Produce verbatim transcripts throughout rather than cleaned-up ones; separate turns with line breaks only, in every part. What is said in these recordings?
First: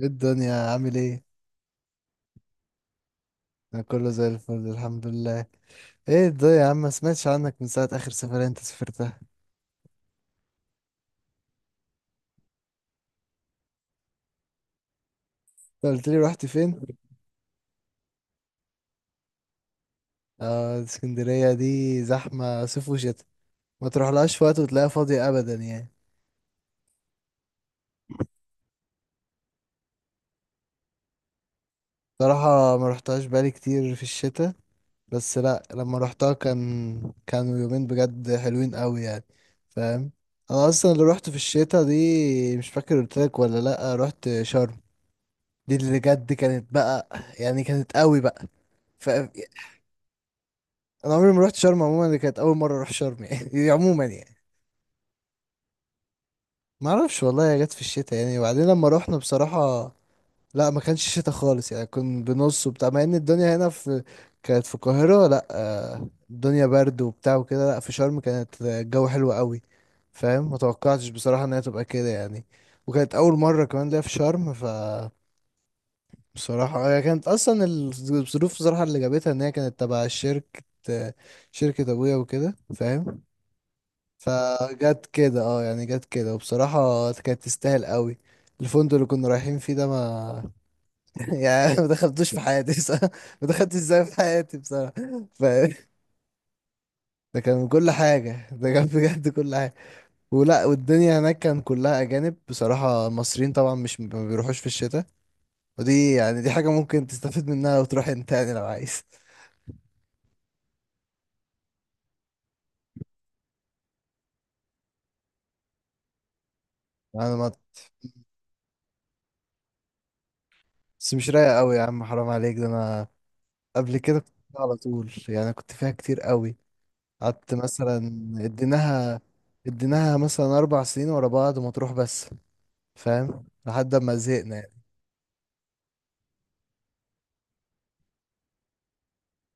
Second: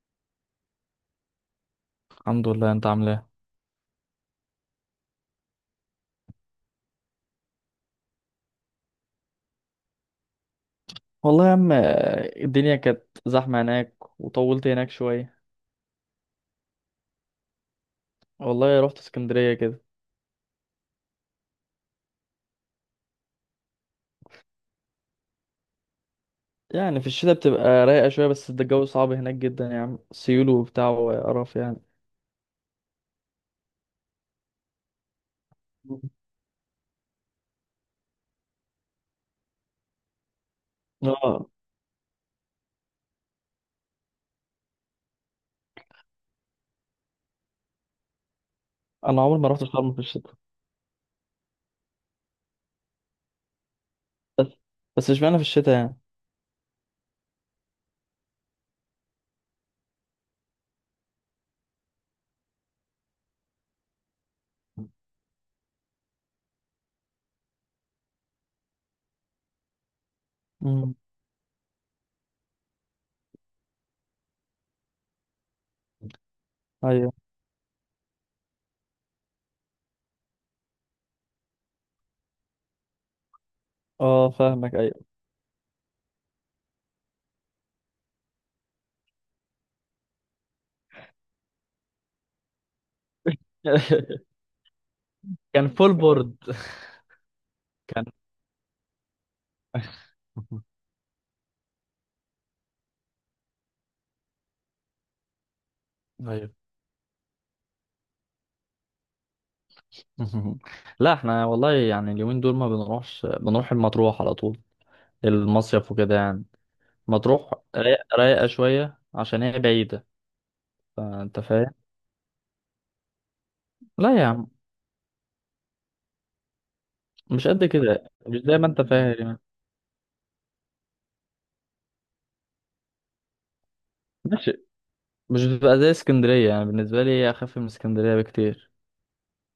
ايه الدنيا عامل ايه؟
الحمد لله. انت عامل ايه؟
انا كله زي الفل الحمد لله. ايه الدنيا يا عم ما سمعتش عنك من ساعة اخر سفرية انت سافرتها.
والله يا عم، آه، الدنيا كانت زحمه هناك، وطولت هناك شويه.
انت قلت لي رحت فين؟
والله رحت اسكندريه كده.
اه، اسكندرية دي زحمة صيف وشتاء. ما تروحلهاش في وقت وتلاقيها فاضية ابدا يعني.
يعني في الشتاء بتبقى رايقه شويه، بس ده الجو صعب هناك جدا يا عم، سيول وبتاع وقرف يعني.
صراحة ما رحتهاش بقالي كتير في الشتاء، بس لا، لما
مم.
رحتها كان كانوا يومين بجد حلوين قوي يعني. فاهم. انا اصلا اللي روحت في
اه،
الشتاء دي مش فاكر قلت لك ولا لا، رحت شرم. دي اللي بجد كانت بقى، يعني كانت قوي بقى. ف
انا عمري ما رحت شرم في الشتاء.
انا عمري ما رحت شرم عموما، دي كانت اول مره اروح شرم يعني عموما يعني.
بس بس مش معنى في الشتاء يعني.
ما اعرفش والله، هي جت في الشتاء يعني، وبعدين لما رحنا بصراحه لا، ما كانش شتاء خالص يعني، كان بنص وبتاع، مع ان الدنيا هنا في كانت في القاهره لا آه، الدنيا برد وبتاع وكده، لا في شرم كانت الجو حلو قوي. فاهم. ما
امم
توقعتش بصراحه ان هي تبقى كده يعني. وكانت اول مره كمان ليا في شرم. ف بصراحة هي
ايوه.
كانت أصلا الظروف بصراحة اللي جابتها إن هي كانت تبع شركة، شركة أبويا وكده فاهم.
اه، فاهمك ايوه.
فجت كده اه، يعني جت كده، وبصراحة كانت تستاهل قوي. الفندق اللي كنا رايحين فيه ده ما يعني ما دخلتوش في حياتي بصراحة، ما دخلتش ازاي في حياتي بصراحة. ف...
كان فول بورد.
ده كان كل
كان.
حاجة، ده كان بجد كل حاجة. ولا، والدنيا هناك كان كلها أجانب بصراحة، المصريين طبعا مش ما بيروحوش في الشتاء. ودي يعني دي
ايوه.
حاجة ممكن تستفيد منها لو تروح انت يعني، لو عايز.
لا احنا والله يعني اليومين دول ما بنروحش، بنروح المطروح على طول، المصيف وكده يعني.
أنا ما
مطروح رايق- رايقة شوية، عشان هي بعيدة.
بس مش
فأنت
رايق
فاهم.
قوي يا عم، حرام عليك، ده أنا قبل
لا
كده
يا
كنت
عم،
على طول، يعني كنت فيها كتير قوي.
مش
قعدت
قد
مثلا.
كده، مش زي ما أنت فاهم
اديناها
يعني.
اديناها مثلا اربع سنين ورا بعض مطروح بس. فاهم، لحد ما
ماشي.
زهقنا يعني.
مش بتبقى زي اسكندرية يعني، بالنسبة لي هي أخف من اسكندرية بكتير.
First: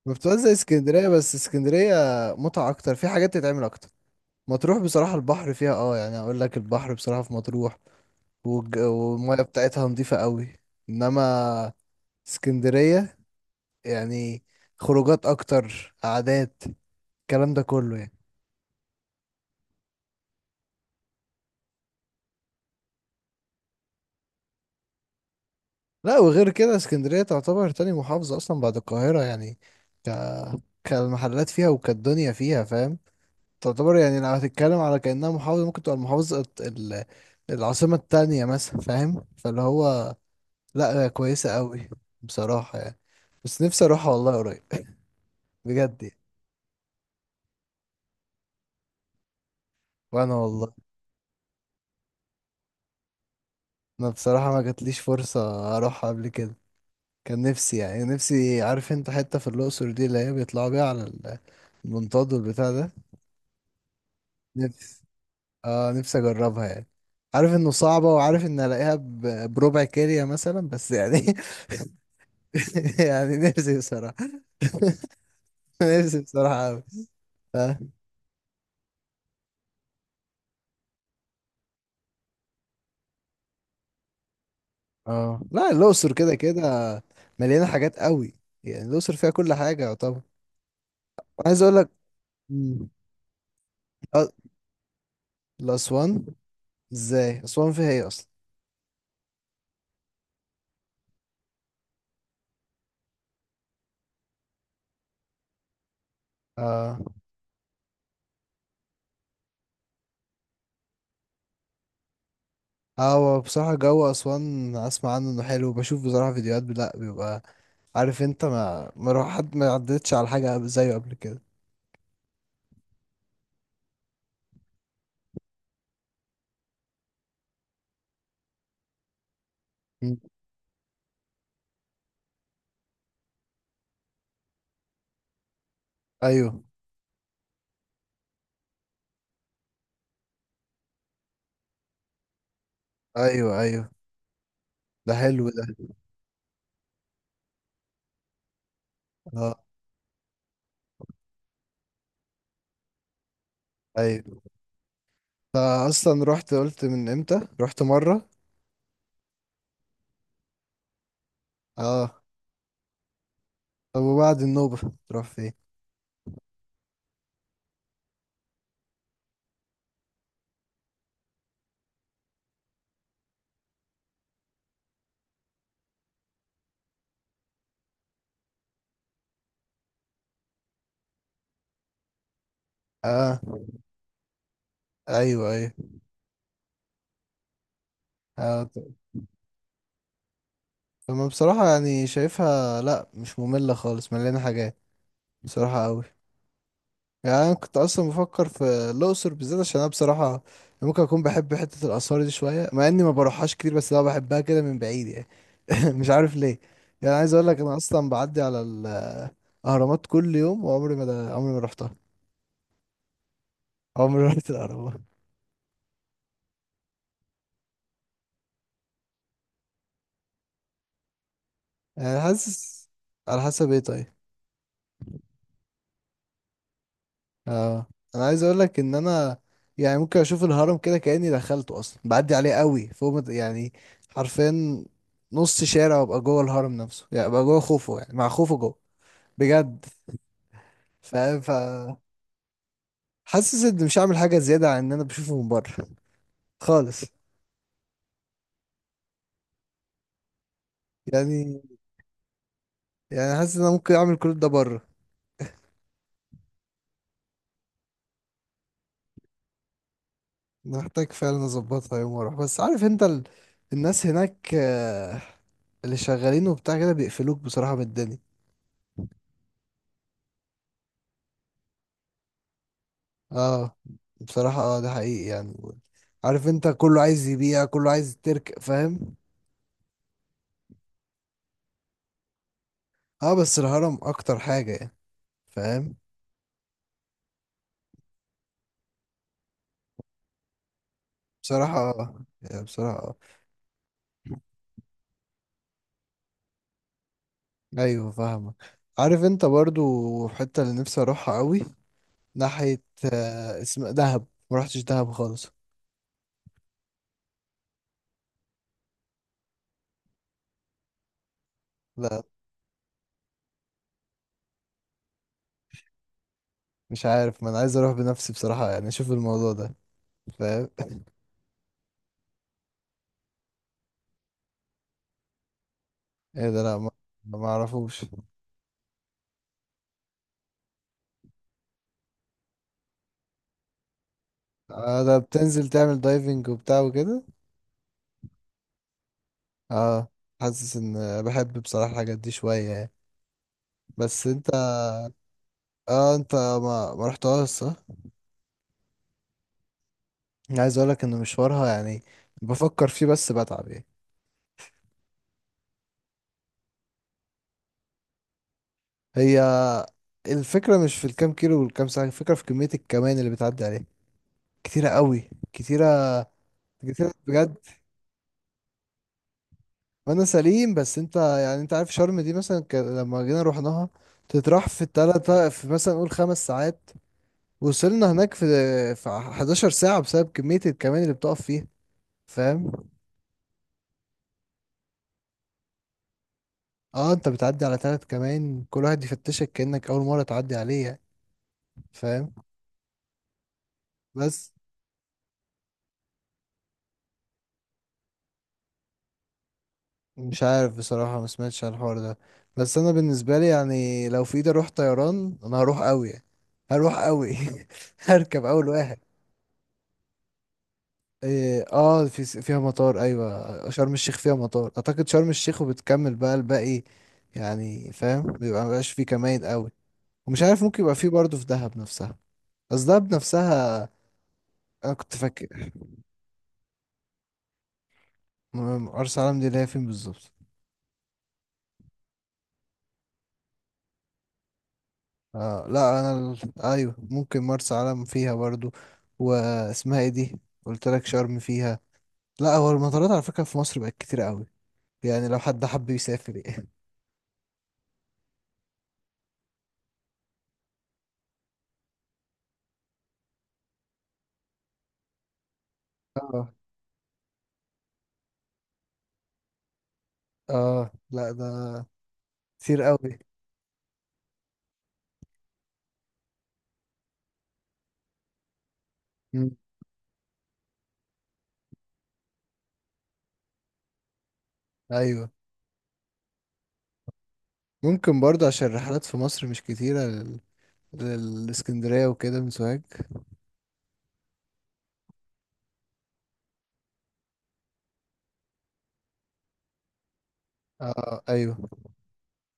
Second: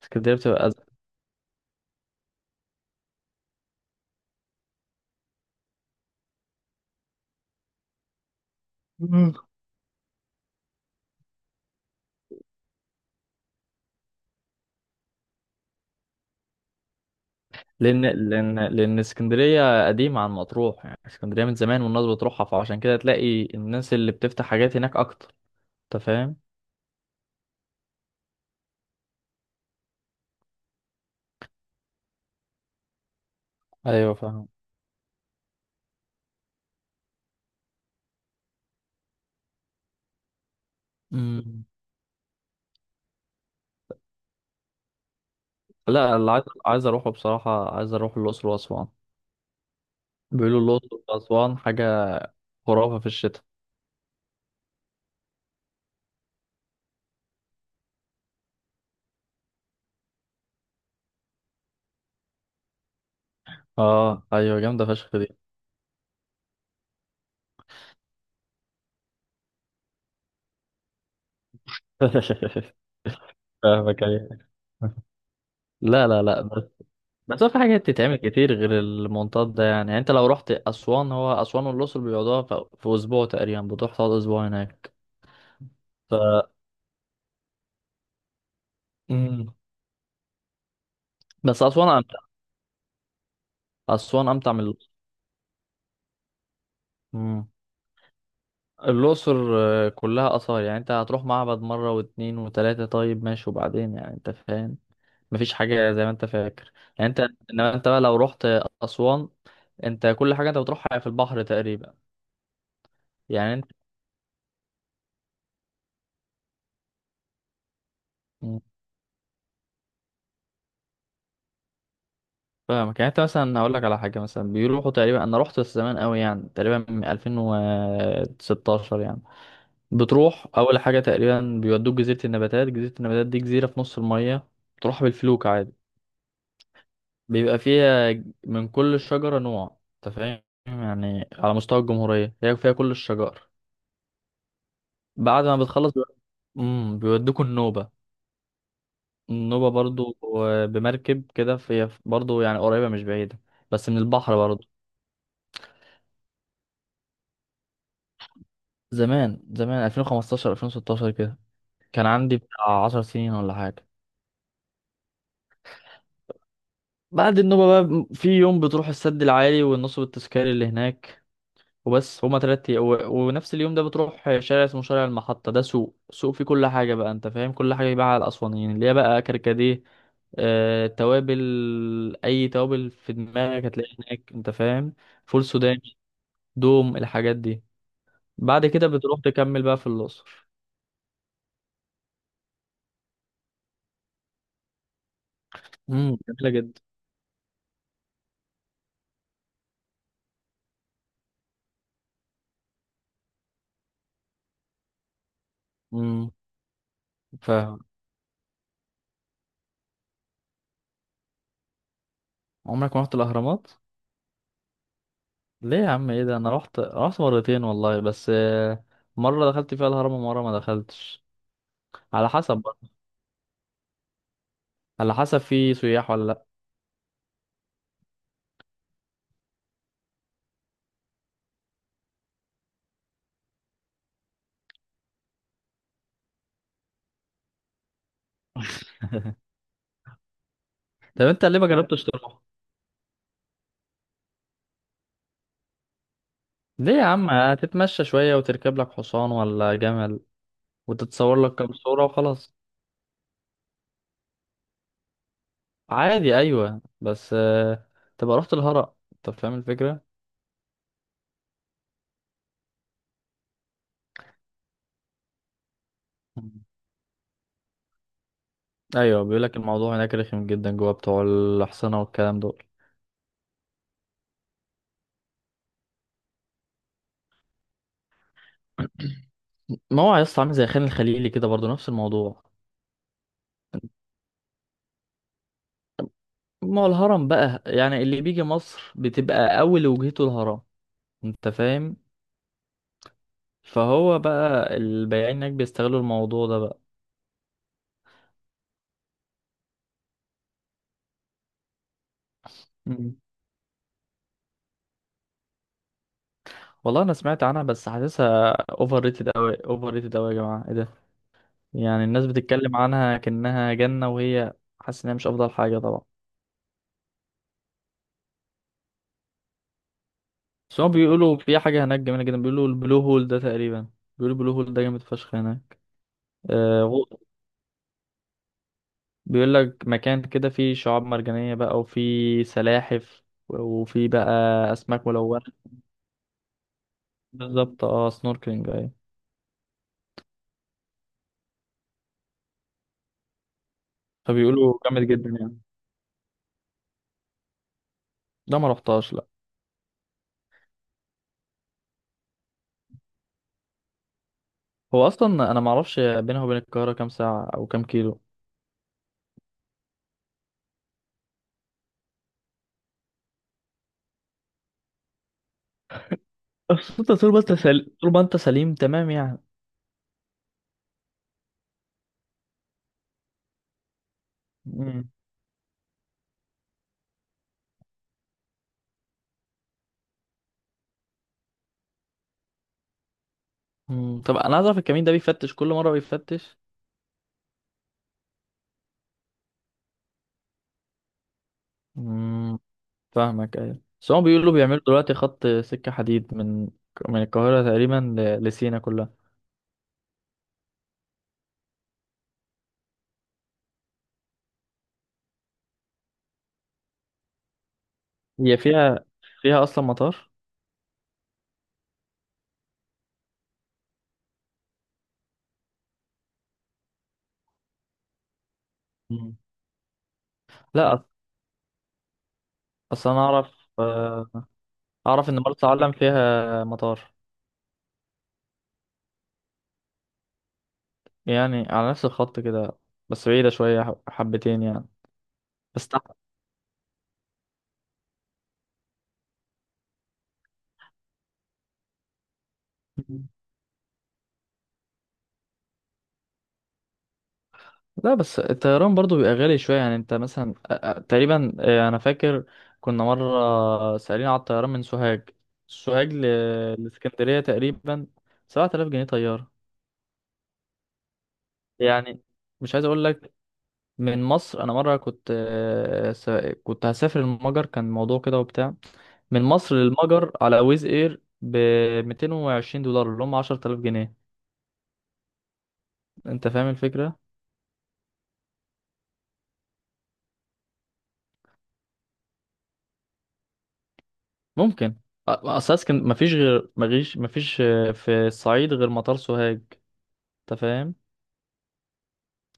اسكندرية
بتبقى زي
بتبقى أزرق.
اسكندريه، بس اسكندريه متعه اكتر، في حاجات تتعمل اكتر. مطروح بصراحه البحر فيها اه، يعني اقول لك البحر بصراحه في مطروح والج-
مم.
والميه بتاعتها نظيفه قوي. انما اسكندريه يعني خروجات اكتر، قعدات، الكلام ده كله
لأن
يعني.
لأن لأن اسكندرية قديمة عن مطروح، يعني اسكندرية من زمان والناس بتروحها، فعشان كده تلاقي الناس اللي بتفتح حاجات هناك أكتر. أنت
لا،
فاهم؟
وغير كده اسكندرية تعتبر تاني محافظة أصلا بعد القاهرة يعني. ك... كالمحلات فيها وكالدنيا فيها فاهم. تعتبر
أيوه،
يعني لو
فاهم.
هتتكلم على كأنها محافظة ممكن تبقى المحافظة الت- ال... العاصمة التانية مثلا، فاهم، فاللي هو لا، هي كويسة
مم.
قوي بصراحة يعني. بس نفسي أروحها والله قريب بجد
لا،
يعني.
اللي عايز عايز أروحه بصراحة، عايز أروح الأقصر وأسوان.
وأنا
بيقولوا
والله.
الأقصر وأسوان حاجة خرافة في الشتاء.
أنا بصراحة ما جاتليش فرصة أروحها قبل كده. كان نفسي يعني، نفسي، عارف انت حتة في الأقصر دي اللي هي بيطلعوا بيها على ال- المنطاد والبتاع ده.
اه ايوه، جامده فشخ دي.
اه، نفسي اجربها يعني. عارف انه صعبة، وعارف ان الاقيها ب- بربع كارية مثلا بس يعني يعني نفسي
فاهمك
بصراحة
ايوه. لا،
نفسي
لا، لا. بس
بصراحة قوي.
بس هو في حاجات تتعمل كتير غير المنطاد ده، يعني يعني انت لو رحت اسوان، هو اسوان والاقصر بيقعدوها في في اسبوع تقريبا، بتروح تقعد اسبوع هناك
اه لا، الاقصر
ف...
كده كده مليانة حاجات قوي. يعني الاقصر فيها كل
مم.
حاجة يعتبر. عايز
بس
اقول
اسوان
لك.
امتع.
مم. أ-
اسوان امتع من الاقصر.
الاسوان، ازاي
مم.
اسوان فيها ايه اصلا؟
الاقصر آه، كلها اثار، يعني انت هتروح معبد مره واتنين وتلاته، طيب ماشي، وبعدين يعني انت فاهم. مفيش حاجه زي ما انت فاكر،
اه.
يعني انت. انما انت بقى لو رحت اسوان، انت كل حاجه انت بتروحها في البحر تقريبا،
اه هو
يعني انت.
بصراحة جو أسوان أسمع عنه إنه حلو، بشوف بصراحة فيديوهات، لأ بيبقى. عارف أنت،
مم.
ما ما روح حد ما عدتش على حاجة زيه قبل كده.
فاهمك، يعني انت مثلا هقول لك على حاجه، مثلا بيروحوا تقريبا، انا رحت بس زمان قوي يعني، تقريبا من ألفين وستاشر يعني. بتروح اول حاجه تقريبا بيودوك جزيره النباتات. جزيره النباتات دي جزيره في نص الميه، تروح بالفلوك عادي.
ايوه
بيبقى فيها من كل شجره نوع. انت فاهم، يعني على مستوى الجمهوريه هي فيها كل الشجر.
ايوه. ايوه ده
بعد
حلو
ما
ده.
بتخلص بي- امم بيودوكوا النوبه.
اه
النوبه برضو آه، بمركب كده، في برضو يعني قريبه مش بعيده، بس من البحر
ايوه.
برضو.
أنا اصلا رحت، قلت من امتى رحت مره.
زمان زمان، ألفين وخمستاشر ألفين وستاشر كده، كان
اه،
عندي بتاع عشر سنين ولا حاجة.
طب وبعد النوبه تروح فين؟
بعد النوبة بقى في يوم بتروح السد العالي والنصب التذكاري اللي هناك، وبس. هما تلات أيام و... ونفس اليوم ده بتروح شارع اسمه شارع المحطة. ده سوق، سوق فيه كل حاجة بقى، أنت فاهم، كل حاجة يباع على الأسوانيين، اللي هي بقى كركديه، آه... توابل. أي توابل في
اه،
دماغك هتلاقيها هناك، أنت فاهم. فول
ايوه، ايوه.
سوداني، دوم، الحاجات دي.
آه.
بعد
طب.
كده بتروح تكمل بقى في الأقصر.
طب أنا بصراحه يعني شايفها لا مش ممله خالص، مليانه حاجات بصراحه قوي.
امم جميلة جدا.
يعني انا كنت اصلا بفكر في الاقصر بالذات، عشان انا بصراحه ممكن اكون بحب حته الاثار دي شويه، مع اني ما بروحهاش كتير، بس انا بحبها كده من بعيد يعني مش
امم
عارف ليه. يعني عايز اقول لك انا اصلا بعدي على الاهرامات كل يوم، وعمري ما، ده عمري ما رحتها.
عمرك ما رحت الاهرامات؟
عمري ما رحت الاهرامات.
ليه يا عم؟ ايه ده؟ انا رحت رحت مرتين والله، بس آه، مره دخلت فيها الهرم ومره ما دخلتش.
يعني
على حسب بقى،
حاسس. على حسب ايه طيب؟
على حسب في سياح ولا لا.
اه. انا عايز اقول لك ان انا يعني ممكن اشوف الهرم كده كاني دخلته، اصلا بعدي عليه قوي فوق ما ت- يعني حرفيا نص شارع، وابقى جوه الهرم نفسه يعني، ابقى جوه خوفو يعني، مع خوفو جوه بجد
طب
فاهم.
انت
ف
ليه ما جربتش تروح؟
حاسس اني مش هعمل حاجه زياده عن ان انا بشوفه من بره
ليه يا
خالص
عم؟ هتتمشى شويه، وتركب لك حصان ولا جمل، وتتصور لك
يعني.
كام صوره وخلاص.
يعني حاسس ان انا ممكن اعمل كل ده بره.
عادي ايوه، بس آه، تبقى رحت الهرم. انت فاهم الفكره.
محتاج فعلا اظبطها يوم واروح، بس عارف انت ال... الناس هناك آه، اللي شغالين
مم.
وبتاع كده بيقفلوك بصراحه من الدنيا.
ايوه، بيقول لك الموضوع هناك رخم جدا، جوه بتوع الاحصنه والكلام دول.
اه بصراحه، اه ده حقيقي يعني. عارف انت كله عايز يبيع، كله عايز ترك فاهم.
ما هو يا اسطى عامل زي خان الخليلي كده برضه، نفس الموضوع.
اه بس الهرم اكتر حاجه يعني، فاهم.
ما هو الهرم بقى، يعني اللي بيجي مصر بتبقى اول وجهته الهرم. انت
بصراحه
فاهم.
اه، يعني بصراحه آه.
فهو بقى البياعين هناك بيستغلوا الموضوع ده بقى.
ايوه فاهمك. عارف انت برضو الحته اللي نفسي اروحها قوي ناحيه
مم.
آه، اسم دهب، ما رحتش دهب خالص.
والله انا سمعت عنها، بس حاسسها اوفر ريتد اوي، اوفر ريتد اوي يا جماعه، ايه ده؟ يعني
لا
الناس بتتكلم عنها كأنها جنه، وهي حاسس انها مش افضل حاجه طبعا.
مش عارف، ما انا عايز اروح بنفسي بصراحه يعني، اشوف الموضوع ده فاهم.
بس هم بيقولوا في حاجه هناك جميله جدا، بيقولوا البلو هول ده تقريبا، بيقولوا البلو هول ده جامد فشخ هناك.
ايه ده؟ لا
آه،
ما ما اعرفوش.
بيقول لك مكان كده فيه شعاب مرجانية بقى، وفيه سلاحف، وفيه بقى
آه
أسماك
ده
ملونة.
بتنزل تعمل دايفنج وبتاع وكده.
بالظبط، اه، سنوركلينج، أيوة.
اه حاسس ان بحب بصراحه الحاجات دي شويه يعني. بس انت،
فبيقولوا جامد جدا يعني.
اه انت ما ما رحتهاش صح؟
ده ما رحتهاش لا.
أنا عايز اقولك ان مشوارها يعني بفكر فيه بس بتعب يعني.
هو أصلا أنا ما أعرفش بينها وبين القاهرة كام ساعة أو كام كيلو.
هي الفكرة مش في الكام كيلو والكام ساعة، الفكرة في كمية الكمان اللي بتعدي عليه، كتيرة قوي، كتيرة،
بس
كتيرة
أنت طول ما أنت
بجد.
سليم، طول ما أنت سليم تمام يعني.
وانا سليم، بس انت يعني انت عارف شرم دي مثلا ك... لما جينا رحناها تتراح في
مم.
التلاتة في مثلا نقول خمس ساعات، وصلنا هناك في في 11 ساعة بسبب كمية الكمان اللي بتقف فيها فاهم.
مم. طب أنا عايز أعرف الكمين ده بيفتش كل مرة بيفتش؟
اه انت بتعدي على تلات كمان، كل واحد يفتشك كأنك أول مرة تعدي عليه يعني فاهم.
مم. فاهمك أيوة. بس هم
بس
بيقولوا بيعملوا دلوقتي خط سكة حديد من من القاهرة تقريبا، ل- لسينا كلها.
مش عارف بصراحة، ما سمعتش عن الحوار ده، بس انا بالنسبة لي يعني لو في ايدي اروح طيران انا هروح قوي يعني. هروح قوي هركب
هي
اول واحد.
فيها فيها أصلا مطار.
إيه، اه في س- فيها مطار، ايوه شرم الشيخ فيها مطار اعتقد، شرم الشيخ وبتكمل بقى الباقي يعني فاهم، بيبقى مبقاش فيه
مم.
كمائن قوي. ومش عارف ممكن
لا
يبقى
أص-
فيه برضه في دهب نفسها. بس
اصل
دهب
انا اعرف
نفسها
آه،
انا كنت
اعرف ان مرسى
فاكر.
علم فيها مطار،
م- مرسى علم دي اللي هي فين بالظبط؟
يعني على نفس الخط كده، بس بعيدة شوية ح- حبتين يعني.
آه
بس
لا
تحت.
انا ال- ايوه ممكن مرسى علم فيها برضو. واسمها ايه دي؟ قلت لك شرم فيها. لا، هو المطارات على
مم.
فكره في مصر بقت كتير قوي، يعني لو حد حب يسافر يعني.
لا، بس الطيران برضو بيبقى غالي شوية يعني. انت مثلا، آه، آه، تقريبا آه، انا فاكر كنا مرة سألين على الطيران من سوهاج سوهاج،
اه
ل- لاسكندرية تقريبا، سبعة آلاف جنيه طيارة
اه لا ده
يعني. مش
كتير
عايز اقول
قوي.
لك، من مصر انا مرة كنت آه، س- كنت هسافر المجر، كان موضوع كده وبتاع، من
مم.
مصر للمجر على ويز اير ب ميتين وعشرين دولار اللي هم عشرة آلاف جنيه.
ايوه
انت فاهم الفكرة.
ممكن برضو عشان الرحلات في مصر مش كتيره لل... للاسكندريه وكده من سوهاج.
ممكن أ- اصل اسكن مفيش غير مفيش مفيش آه، في الصعيد غير مطار سوهاج. انت فاهم.
اه ايوه.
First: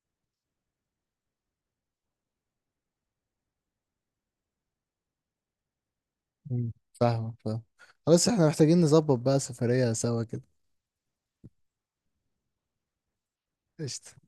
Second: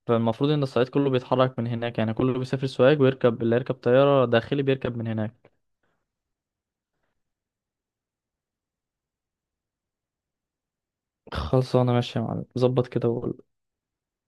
فالمفروض ان الصعيد كله بيتحرك من هناك، يعني كله بيسافر سوهاج، ويركب اللي يركب طيارة داخلي بيركب من هناك.
مم. فاهمك، فاهم. خلاص احنا محتاجين نظبط بقى سفريه سوا كده.
خلاص انا ماشي يا معلم، ظبط كده وقول.
قشطة.